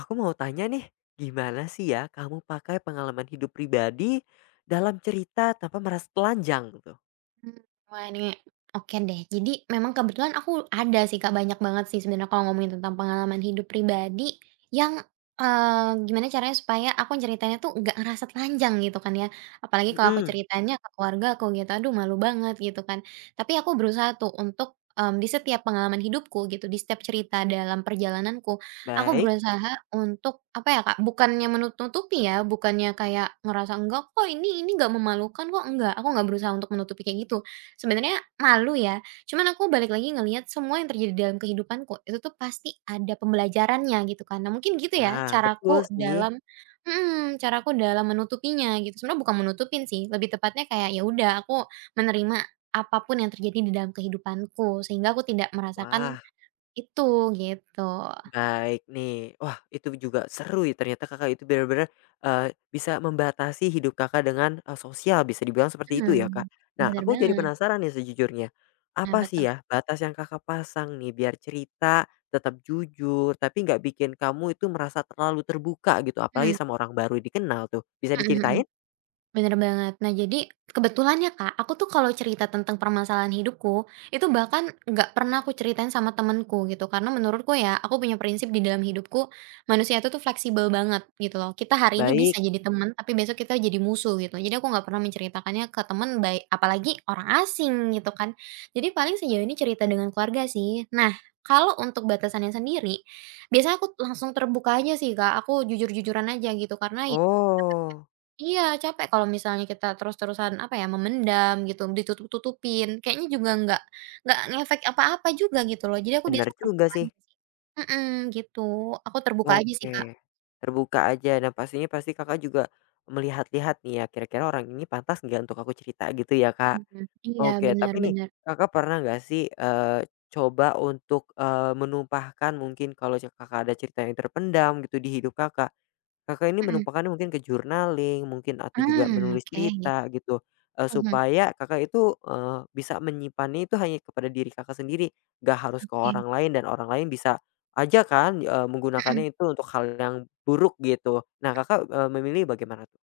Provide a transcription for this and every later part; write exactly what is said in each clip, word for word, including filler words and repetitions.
Aku mau tanya nih, gimana sih ya kamu pakai pengalaman hidup pribadi dalam cerita tanpa merasa telanjang gitu? Mmm, wah ini oke deh. Jadi memang kebetulan aku ada sih, Kak, banyak banget sih sebenarnya kalau ngomongin tentang pengalaman hidup pribadi yang, eee, gimana caranya supaya aku ceritainnya tuh nggak ngerasa telanjang gitu kan ya. Apalagi kalau aku Mhm, ceritanya ke keluarga aku gitu, aduh malu banget gitu kan. Tapi aku berusaha tuh untuk, mmm, di setiap pengalaman hidupku gitu, di setiap cerita dalam perjalananku. Aku baik. berusaha untuk, apa ya, Kak, bukannya menutupi ya, bukannya kayak ngerasa, "Enggak kok ini ini nggak memalukan kok," enggak, aku nggak berusaha untuk menutupi kayak gitu. Sebenarnya malu ya, cuman aku balik lagi ngelihat semua yang terjadi dalam kehidupanku, itu tuh pasti ada pembelajarannya gitu kan. Nah mungkin gitu ya Wah, betul caraku sih. dalam mhm, caraku dalam menutupinya gitu. Sebenarnya bukan menutupin sih, lebih tepatnya kayak ya udah aku menerima apapun yang terjadi di dalam kehidupanku, sehingga aku tidak merasakan Wah. itu, gitu. Baik nih. Wah, itu juga seru ya ternyata Kakak itu benar-benar, eee, bisa membatasi hidup Kakak dengan, eee, sosial bisa dibilang seperti itu Mmm, ya, Kak. Nah, bener aku jadi banget. penasaran nih sejujurnya. Nah, Apa sih betul. ya batas yang Kakak pasang nih biar cerita tetap jujur, tapi nggak bikin kamu itu merasa terlalu terbuka gitu, apalagi Mmm, sama orang baru dikenal tuh, bisa mhm mhm. diceritain? Bener banget. Nah, jadi kebetulan ya, Kak, aku tuh kalau cerita tentang permasalahan hidupku, itu bahkan nggak pernah aku ceritain sama temenku gitu. Karena menurutku ya, aku punya prinsip di dalam hidupku, manusia itu tuh fleksibel banget gitu loh. Kita hari ini Baik. bisa jadi teman, tapi besok kita jadi musuh gitu. Jadi aku nggak pernah menceritakannya ke temen, baik apalagi orang asing gitu kan. Jadi paling sejauh ini cerita dengan keluarga sih. Nah, kalau untuk batasannya sendiri, biasanya aku langsung terbuka aja sih, Kak. Aku jujur-jujuran aja gitu karena ya Oh, iya, capek kalau misalnya kita terus-terusan, apa ya, memendam gitu, ditutup-tutupin, kayaknya juga nggak nggak ngefek apa-apa juga gitu loh. Jadi aku benar biasa juga terbuka sih. aja, mhm, gitu. Aku terbuka aja sih, Kak. Oke, terbuka aja dan pastinya pasti Kakak juga melihat-lihat nih ya, kira-kira orang ini pantas nggak untuk aku cerita gitu ya, Kak? Mhm. Iya, Oke, tapi nih benar-benar. Kakak pernah nggak sih, eee, coba untuk, eee, menumpahkan mungkin kalau ce Kakak ada cerita yang terpendam gitu di hidup Kakak Kakak ini Mhm. menumpahkannya mungkin ke journaling, mungkin atau juga Mmm, menulis oke. cerita gitu, eee, Mhm, supaya Kakak itu, eee, bisa menyimpannya itu hanya kepada diri Kakak sendiri, gak harus ke oke. orang lain dan orang lain bisa aja kan, eee, Mhm. menggunakannya itu untuk hal yang buruk gitu. Nah Kakak, eee, memilih bagaimana tuh?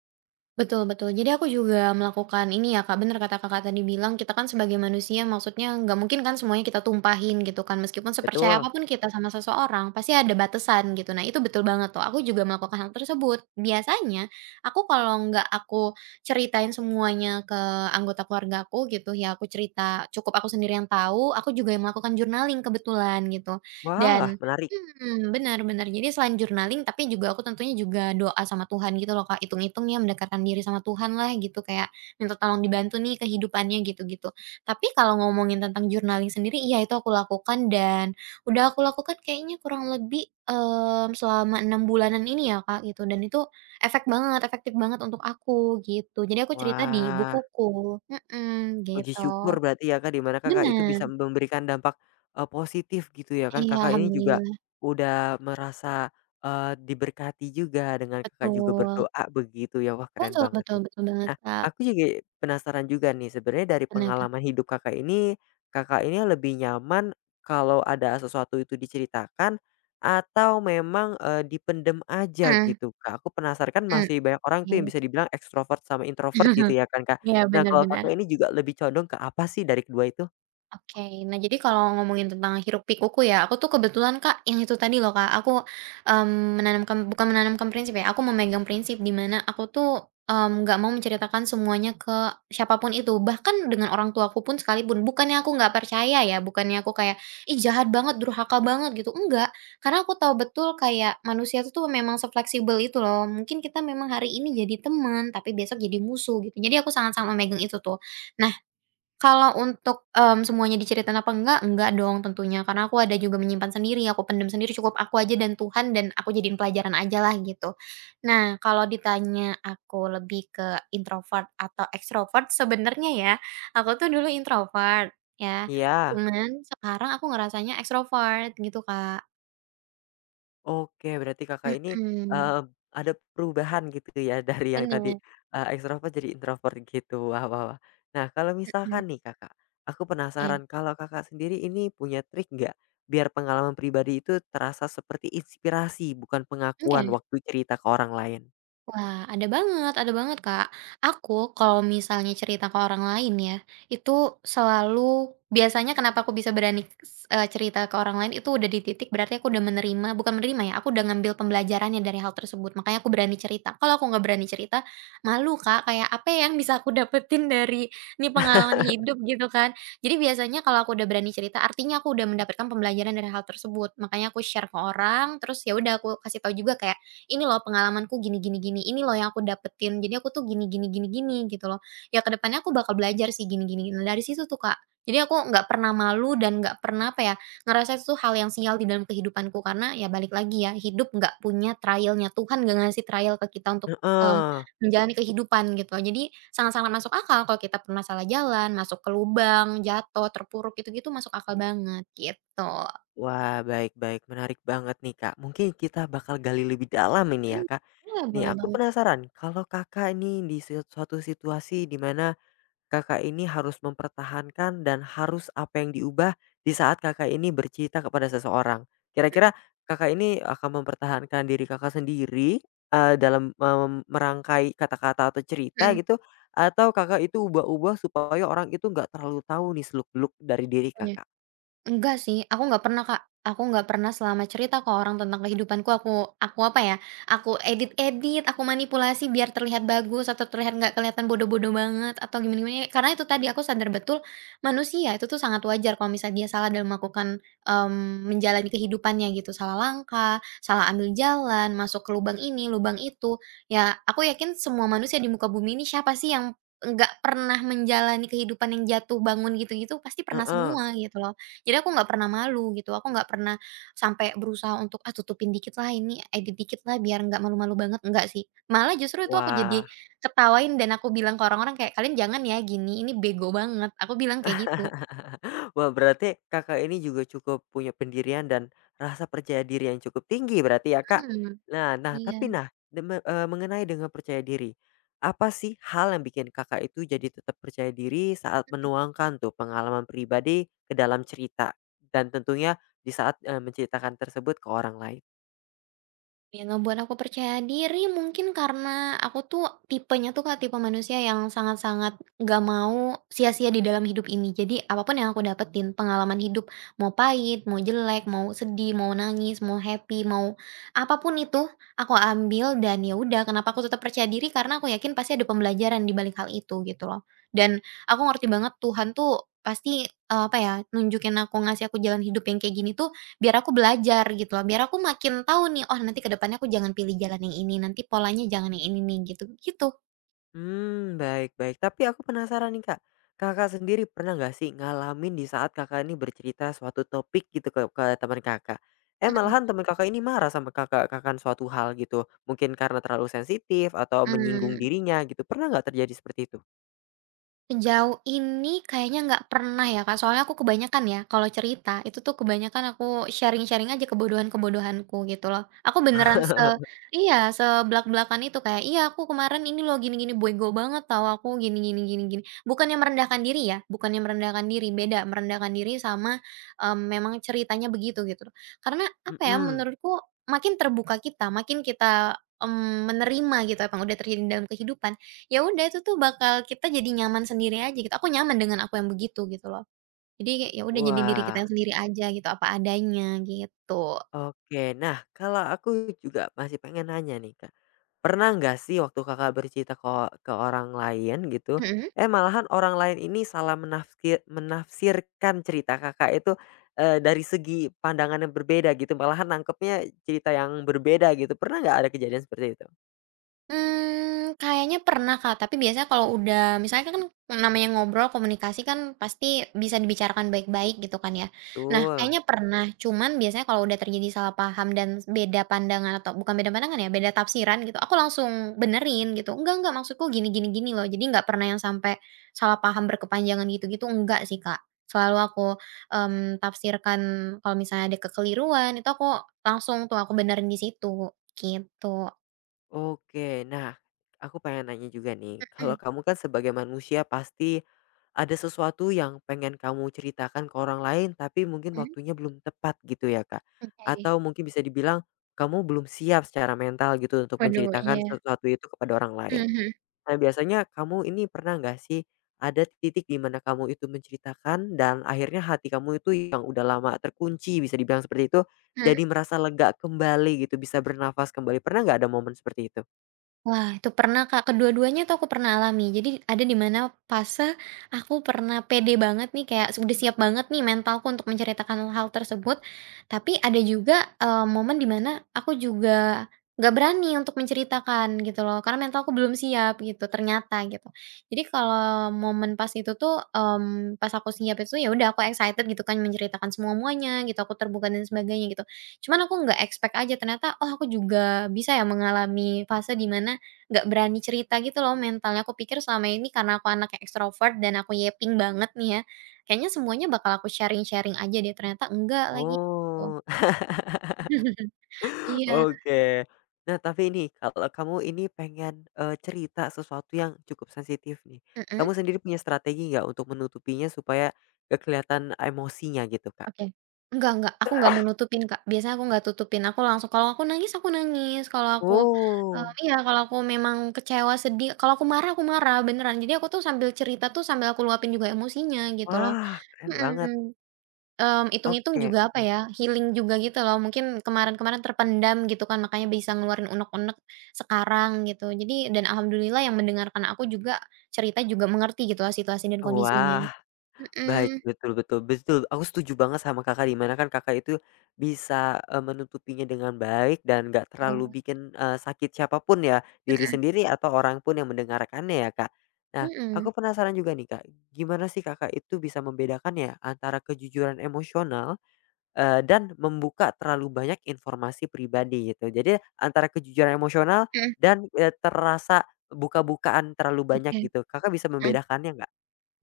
Betul betul. Jadi aku juga melakukan ini ya Kak, bener kata Kakak tadi bilang, kita kan sebagai manusia maksudnya nggak mungkin kan semuanya kita tumpahin gitu kan, meskipun sepercaya Betul, apapun kita sama seseorang, pasti ada batasan gitu. Nah itu betul banget tuh, aku juga melakukan hal tersebut. Biasanya, aku kalau nggak aku ceritain semuanya ke anggota keluarga aku gitu, ya aku cerita cukup aku sendiri yang tahu, aku juga yang melakukan journaling kebetulan gitu. wah Dan menarik. Mmm, benar benar. Jadi selain journaling, tapi juga aku tentunya juga doa sama Tuhan gitu loh, Kak, itung-itung ya mendekatkan diri sama Tuhan lah gitu, kayak minta tolong dibantu nih kehidupannya gitu-gitu. Tapi kalau ngomongin tentang journaling sendiri, iya itu aku lakukan dan udah aku lakukan kayaknya kurang lebih, mmm, selama enam bulanan ini ya, Kak, gitu dan itu efek banget, efektif banget untuk aku gitu. Jadi aku cerita di Wah. bukuku, mhm, Puji gitu. syukur berarti ya, Kak, di mana Kakak itu Benar, bisa memberikan dampak, eee, positif gitu ya kan. iya Kakak ini juga alhamdulillah, udah merasa, eee, diberkati juga dengan Kakak juga betul. berdoa begitu ya. Wah, keren Betul banget betul nih. betul banget, Nah, Kak. aku juga penasaran juga nih sebenarnya dari Kenapa? pengalaman hidup Kakak ini, Kakak ini lebih nyaman kalau ada sesuatu itu diceritakan atau memang, eee, dipendem aja Mhm gitu, Kak? Aku penasaran kan mhm, masih banyak orang tuh yang iya. bisa dibilang ekstrovert sama introvert gitu ya kan, Kak? Iya, Nah, bener kalau bener. Kakak ini juga lebih condong ke apa sih dari kedua itu? Oke. Nah, jadi kalau ngomongin tentang hiruk pikuku ya, aku tuh kebetulan, Kak, yang itu tadi loh, Kak, aku, mmm, menanamkan bukan menanamkan prinsip ya, aku memegang prinsip di mana aku tuh, mmm, nggak mau menceritakan semuanya ke siapapun itu, bahkan dengan orang tuaku pun sekalipun. Bukannya aku nggak percaya ya, bukannya aku kayak, "Ih, jahat banget, durhaka banget," gitu, enggak. Karena aku tahu betul kayak manusia itu tuh memang se itu loh. Mungkin kita memang hari ini jadi teman, tapi besok jadi musuh gitu. Jadi aku sangat-sangat memegang itu tuh. Kalau untuk, mmm, semuanya diceritain apa enggak, enggak dong tentunya, karena aku ada juga menyimpan sendiri, aku pendam sendiri, cukup aku aja dan Tuhan dan aku jadiin pelajaran ajalah gitu. Nah, kalau ditanya aku lebih ke introvert atau ekstrovert, sebenarnya ya, aku tuh dulu introvert ya, Iya, cuman sekarang aku ngerasanya ekstrovert gitu, Kak. oke berarti Kakak ini, Mhm, eee, ada perubahan gitu ya dari yang tadi, bener, eee, ekstrovert jadi introvert gitu, wah wah wah. Nah, kalau mhm, misalkan nih Kakak, aku eh, penasaran kalau Kakak sendiri ini punya trik nggak biar pengalaman pribadi itu terasa seperti inspirasi bukan pengakuan oke. waktu cerita ke orang lain? Wah, ada banget ada banget, Kak. Aku kalau misalnya cerita ke orang lain ya, itu selalu biasanya kenapa aku bisa berani s eh, cerita ke orang lain itu udah di titik berarti aku udah menerima bukan menerima ya, aku udah ngambil pembelajarannya dari hal tersebut, makanya aku berani cerita. Kalau aku nggak berani cerita, malu, Kak, kayak apa ya yang bisa aku dapetin dari ini pengalaman hidup gitu kan. Jadi biasanya kalau aku udah berani cerita, artinya aku udah mendapatkan pembelajaran dari hal tersebut, makanya aku share ke orang, terus ya udah aku kasih tahu juga kayak "Ini loh pengalamanku gini gini gini, ini loh yang aku dapetin, jadi aku tuh gini gini gini gini," gitu loh. Ya kedepannya aku bakal belajar sih gini gini gini. Nah, dari situ tuh, Kak. Jadi aku nggak pernah malu dan nggak pernah, apa ya, ngerasa itu tuh hal yang sial di dalam kehidupanku karena ya balik lagi ya, hidup nggak punya trialnya Tuhan nggak ngasih trial ke kita untuk, mmm, Heeh. menjalani kehidupan gitu. Jadi sangat-sangat masuk akal kalau kita pernah salah jalan, masuk ke lubang, jatuh, terpuruk, gitu-gitu masuk akal banget, gitu. Wah, baik baik, menarik banget nih, Kak. Mungkin kita bakal gali lebih dalam ini ya, Mmm, Kak. boleh Nih, boleh aku banget. penasaran kalau Kakak ini di si suatu situasi di mana Kakak ini harus mempertahankan dan harus apa yang diubah di saat Kakak ini bercerita kepada seseorang. Kira-kira Mhm Kakak ini akan mempertahankan diri Kakak sendiri, eee, dalam mem merangkai kata-kata atau cerita mhm, gitu, atau Kakak itu ubah-ubah supaya orang itu nggak terlalu tahu nih seluk-beluk dari diri iya. Kakak? Enggak sih, aku nggak pernah, Kak. Aku nggak pernah selama cerita ke orang tentang kehidupanku, aku aku apa ya, aku edit-edit, aku manipulasi biar terlihat bagus atau terlihat nggak kelihatan bodoh-bodoh banget atau gimana-gimana. Karena itu tadi aku sadar betul manusia itu tuh sangat wajar kalau misalnya dia salah dalam melakukan, mmm, menjalani kehidupannya gitu, salah langkah, salah ambil jalan, masuk ke lubang ini, lubang itu. Ya, aku yakin semua manusia di muka bumi ini siapa sih yang nggak pernah menjalani kehidupan yang jatuh bangun gitu-gitu, pasti pernah Heeh. semua gitu loh. Jadi aku nggak pernah malu gitu, aku nggak pernah sampai berusaha untuk, "Ah, tutupin dikit lah ini, edit dikit lah biar nggak malu-malu banget," enggak sih. Malah justru itu aku jadi Wah. ketawain dan aku bilang ke orang-orang kayak, "Kalian jangan ya gini, ini bego banget." Aku bilang kayak gitu. Wah, berarti Kakak ini juga cukup punya pendirian dan rasa percaya diri yang cukup tinggi berarti ya, Kak? Mhm, Nah nah, iya. tapi nah, deme eee, mengenai dengan percaya diri, apa sih hal yang bikin Kakak itu jadi tetap percaya diri saat menuangkan tuh pengalaman pribadi ke dalam cerita? Dan tentunya di saat, eee, menceritakan tersebut ke orang lain? Yang ngebuat aku percaya diri mungkin karena aku tuh tipenya tuh Kak, tipe manusia yang sangat-sangat gak mau sia-sia di dalam hidup ini. Jadi apapun yang aku dapetin, pengalaman hidup mau pahit, mau jelek, mau sedih, mau nangis, mau happy, mau apapun itu aku ambil dan ya udah kenapa aku tetap percaya diri karena aku yakin pasti ada pembelajaran di balik hal itu gitu loh. Dan aku ngerti banget Tuhan tuh pasti eh, apa ya nunjukin aku ngasih aku jalan hidup yang kayak gini tuh biar aku belajar gitu loh, biar aku makin tahu nih, "Oh nanti ke depannya aku jangan pilih jalan yang ini, nanti polanya jangan yang ini nih," gitu gitu. Hmm baik baik. Tapi aku penasaran nih, Kak. Kakak sendiri pernah nggak sih ngalamin di saat Kakak ini bercerita suatu topik gitu ke ke teman Kakak, eh, Mhm malahan teman Kakak ini marah sama Kakak akan suatu hal gitu, mungkin karena terlalu sensitif atau menyinggung mhm. dirinya gitu, pernah nggak terjadi seperti itu? Sejauh ini kayaknya nggak pernah ya, Kak, soalnya aku kebanyakan ya kalau cerita, itu tuh kebanyakan aku sharing-sharing aja kebodohan-kebodohanku gitu loh. Aku beneran se iya, seblak-blakan itu kayak, "Iya aku kemarin ini loh gini gini, bego banget tahu aku gini gini gini gini." Bukannya merendahkan diri ya, bukannya merendahkan diri, beda merendahkan diri sama, mmm, memang ceritanya begitu gitu loh. Karena apa ya, Mhm. menurutku makin terbuka kita, makin kita, mmm, menerima gitu apa yang udah terjadi dalam kehidupan, ya udah itu tuh bakal kita jadi nyaman sendiri aja gitu, aku nyaman dengan aku yang begitu gitu loh. Jadi, kayak ya udah jadi diri kita Wah, sendiri aja gitu, apa adanya gitu. oke. Nah, kalau aku juga masih pengen nanya nih, Kak. Pernah nggak sih waktu Kakak bercerita ke ke orang lain gitu, Mhm? eh, malahan orang lain ini salah menafsir menafsirkan cerita Kakak itu, eee, dari segi pandangan yang berbeda gitu, malahan nangkepnya cerita yang berbeda gitu, pernah nggak ada kejadian seperti itu? Mmm, kayaknya pernah, Kak, tapi biasanya kalau udah misalnya kan namanya ngobrol, komunikasi kan pasti bisa dibicarakan baik-baik gitu kan ya. Nah, Betul. kayaknya pernah, cuman biasanya kalau udah terjadi salah paham dan beda pandangan atau bukan beda pandangan ya, beda tafsiran gitu, aku langsung benerin gitu, "Enggak enggak, maksudku gini gini gini loh." Jadi nggak pernah yang sampai salah paham berkepanjangan gitu-gitu, enggak sih, Kak. Selalu aku, mmm, tafsirkan kalau misalnya ada kekeliruan, itu aku langsung tuh aku benerin di situ, gitu. Oke, nah aku pengen nanya juga nih, kalau kamu kan sebagai manusia pasti ada sesuatu yang pengen kamu ceritakan ke orang lain tapi mungkin Mhm. waktunya belum tepat gitu ya Kak? Oke, Atau mungkin bisa dibilang kamu belum siap secara mental gitu untuk waduh menceritakan iya, sesuatu itu kepada orang mhm lain. mhm, Nah biasanya kamu ini pernah nggak sih ada titik di mana kamu itu menceritakan dan akhirnya hati kamu itu yang udah lama terkunci bisa dibilang seperti itu, mhm. jadi merasa lega kembali gitu, bisa bernafas kembali, pernah nggak ada momen seperti itu? Wah, itu pernah, Kak, kedua-duanya tuh aku pernah alami. Jadi ada di mana fase aku pernah pede banget nih, kayak udah siap banget nih mentalku untuk menceritakan hal tersebut, tapi ada juga, eee, momen di mana aku juga nggak berani untuk menceritakan gitu loh, karena mentalku belum siap gitu ternyata gitu. Jadi kalau momen pas itu tuh, mmm, pas aku siap itu ya udah aku excited gitu kan menceritakan semua-muanya gitu, aku terbuka dan sebagainya gitu. Cuman aku nggak expect aja ternyata, oh aku juga bisa ya mengalami fase di mana nggak berani cerita gitu loh mentalnya, aku pikir selama ini karena aku anak yang ekstrovert dan aku yeping banget nih ya, kayaknya semuanya bakal aku sharing-sharing aja deh, ternyata enggak lagi, gitu. Oh, Iya, oke. Nah, tapi ini, kalau kamu ini pengen, eee, cerita sesuatu yang cukup sensitif nih, kamu mhm, sendiri punya strategi nggak untuk menutupinya supaya gak kelihatan emosinya gitu, Kak? oke. Enggak enggak, aku enggak mau nutupin Kak, biasanya aku enggak tutupin, aku langsung kalau aku nangis, aku nangis, kalau aku, eee, Oh, iya kalau aku memang kecewa, sedih, kalau aku marah, aku marah, beneran. Jadi aku tuh sambil cerita tuh sambil aku luapin juga emosinya gitu loh, wah, keren banget. mhm. Mmm, itung-itung Oke, juga apa mhm. ya, healing juga gitu loh, mungkin kemarin-kemarin terpendam gitu kan, makanya bisa ngeluarin unek-unek sekarang gitu. Jadi dan alhamdulillah yang mendengarkan aku juga cerita juga mengerti gitu loh situasi dan kondisinya. Wah. Baik, Mhm, betul betul betul, aku setuju banget sama Kakak, di mana kan Kakak itu bisa, eee, menutupinya dengan baik dan nggak betul. terlalu bikin, eee, sakit siapapun ya, diri sendiri atau orang pun yang mendengarkannya ya, Kak. Nah, aku Mhm, penasaran juga nih, Kak, gimana sih Kakak itu bisa membedakan ya antara kejujuran emosional, eee, dan membuka terlalu banyak informasi pribadi gitu? Jadi antara kejujuran emosional mhm, dan, eee, terasa buka-bukaan terlalu banyak oke. gitu, Kakak bisa Mhm. membedakannya nggak?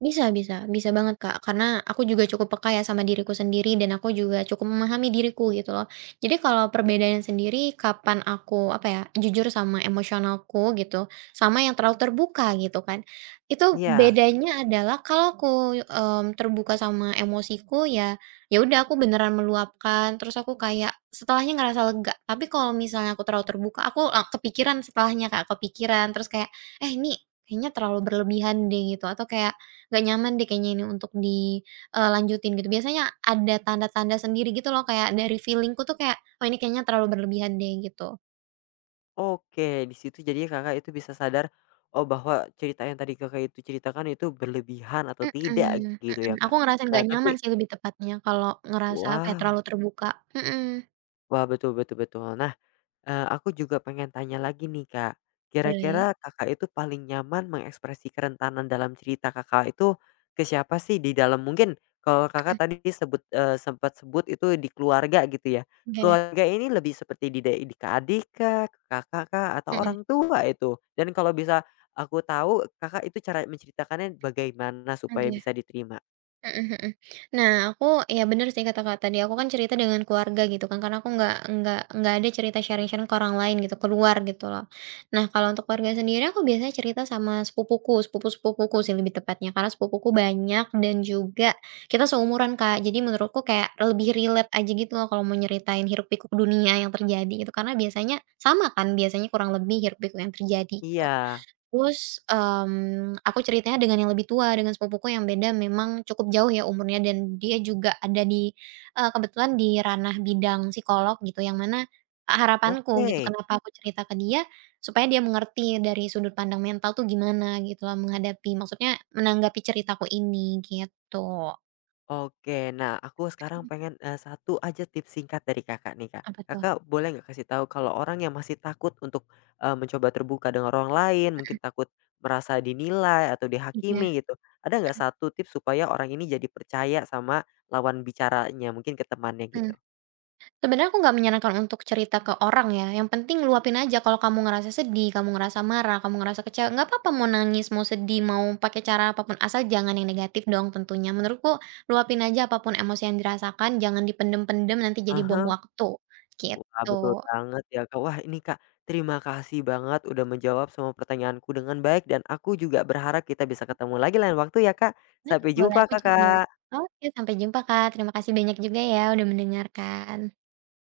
Bisa bisa bisa banget, Kak, karena aku juga cukup peka ya sama diriku sendiri dan aku juga cukup memahami diriku gitu loh. Jadi kalau perbedaannya sendiri kapan aku, apa ya, jujur sama emosionalku gitu, sama yang terlalu terbuka gitu kan. Itu Iya. bedanya adalah kalau aku, mmm, terbuka sama emosiku ya, ya udah aku beneran meluapkan, terus aku kayak setelahnya ngerasa lega. Tapi kalau misalnya aku terlalu terbuka, aku la kepikiran setelahnya, Kak, kepikiran terus kayak, "Eh, ini kayaknya terlalu berlebihan deh," gitu, atau kayak nggak nyaman deh kayaknya ini untuk dilanjutin gitu. Biasanya ada tanda-tanda sendiri gitu loh kayak dari feelingku tuh kayak, "Oh ini kayaknya terlalu berlebihan deh," gitu. Oke, di situ jadinya Kakak itu bisa sadar, oh bahwa cerita yang tadi Kakak itu ceritakan itu berlebihan atau Mhm tidak mhm. gitu ya, Mhm, aku Kak. ngerasa Nah nggak tapi nyaman sih lebih tepatnya kalau ngerasa apa ya, wah terlalu terbuka. Mhm, wah betul betul betul. Nah Eee, aku juga pengen tanya lagi nih, Kak. boleh. Kira-kira Kakak itu paling nyaman mengekspresi kerentanan dalam cerita Kakak itu ke siapa sih di dalam mungkin kalau Mhm, Kakak tadi sebut eee, sempat sebut itu di keluarga gitu ya. oke. Keluarga ini lebih seperti di da- di ke adik kah, ke kakak kah, atau Mhm, orang tua itu? Dan kalau bisa aku tahu Kakak itu cara menceritakannya bagaimana supaya oke. bisa diterima? Mhm mhm. Nah aku ya bener sih kata kata tadi, aku kan cerita dengan keluarga gitu kan, karena aku nggak nggak nggak ada cerita sharing-sharing ke orang lain gitu, keluar gitu loh. Nah kalau untuk keluarga sendiri aku biasanya cerita sama sepupuku, sepupu-sepupuku sih lebih tepatnya, karena sepupuku banyak dan juga kita seumuran Kak, jadi menurutku kayak lebih relate aja gitu loh kalau mau nyeritain hiruk pikuk dunia yang terjadi gitu, karena biasanya sama kan, biasanya kurang lebih hiruk pikuk yang terjadi gitu. Iya, Terus, mmm, aku ceritanya dengan yang lebih tua, dengan sepupuku yang beda memang cukup jauh ya umurnya dan dia juga ada di eee, kebetulan di ranah bidang psikolog gitu yang mana harapanku gitu oke. kenapa aku cerita ke dia, supaya dia mengerti dari sudut pandang mental tuh gimana gitu loh menghadapi maksudnya menanggapi ceritaku ini gitu. Oke, nah aku sekarang pengen, eee, satu aja tips singkat dari Kakak nih, Kak. Apa tuh? Kakak boleh nggak kasih tahu kalau orang yang masih takut untuk, eee, mencoba terbuka dengan orang lain, mungkin Mhm, takut merasa dinilai atau oke. dihakimi gitu, ada nggak satu tips supaya orang ini jadi percaya sama lawan bicaranya, mungkin ke temannya gitu? Mmm. Sebenarnya aku nggak menyarankan untuk cerita ke orang ya, yang penting luapin aja kalau kamu ngerasa sedih, kamu ngerasa marah, kamu ngerasa kecewa, nggak apa-apa mau nangis, mau sedih, mau pakai cara apapun asal jangan yang negatif dong tentunya. Menurutku luapin aja apapun emosi yang dirasakan, jangan dipendem-pendem nanti jadi bom Aha, waktu, wah, betul gitu. banget ya, Kak. Wah, ini Kak, terima kasih banget udah menjawab semua pertanyaanku dengan baik dan aku juga berharap kita bisa ketemu lagi lain waktu ya, Kak. Nah, Sampai boleh jumpa, aku juga. Kakak. Oke, sampai jumpa Kak, terima kasih banyak juga ya udah mendengarkan.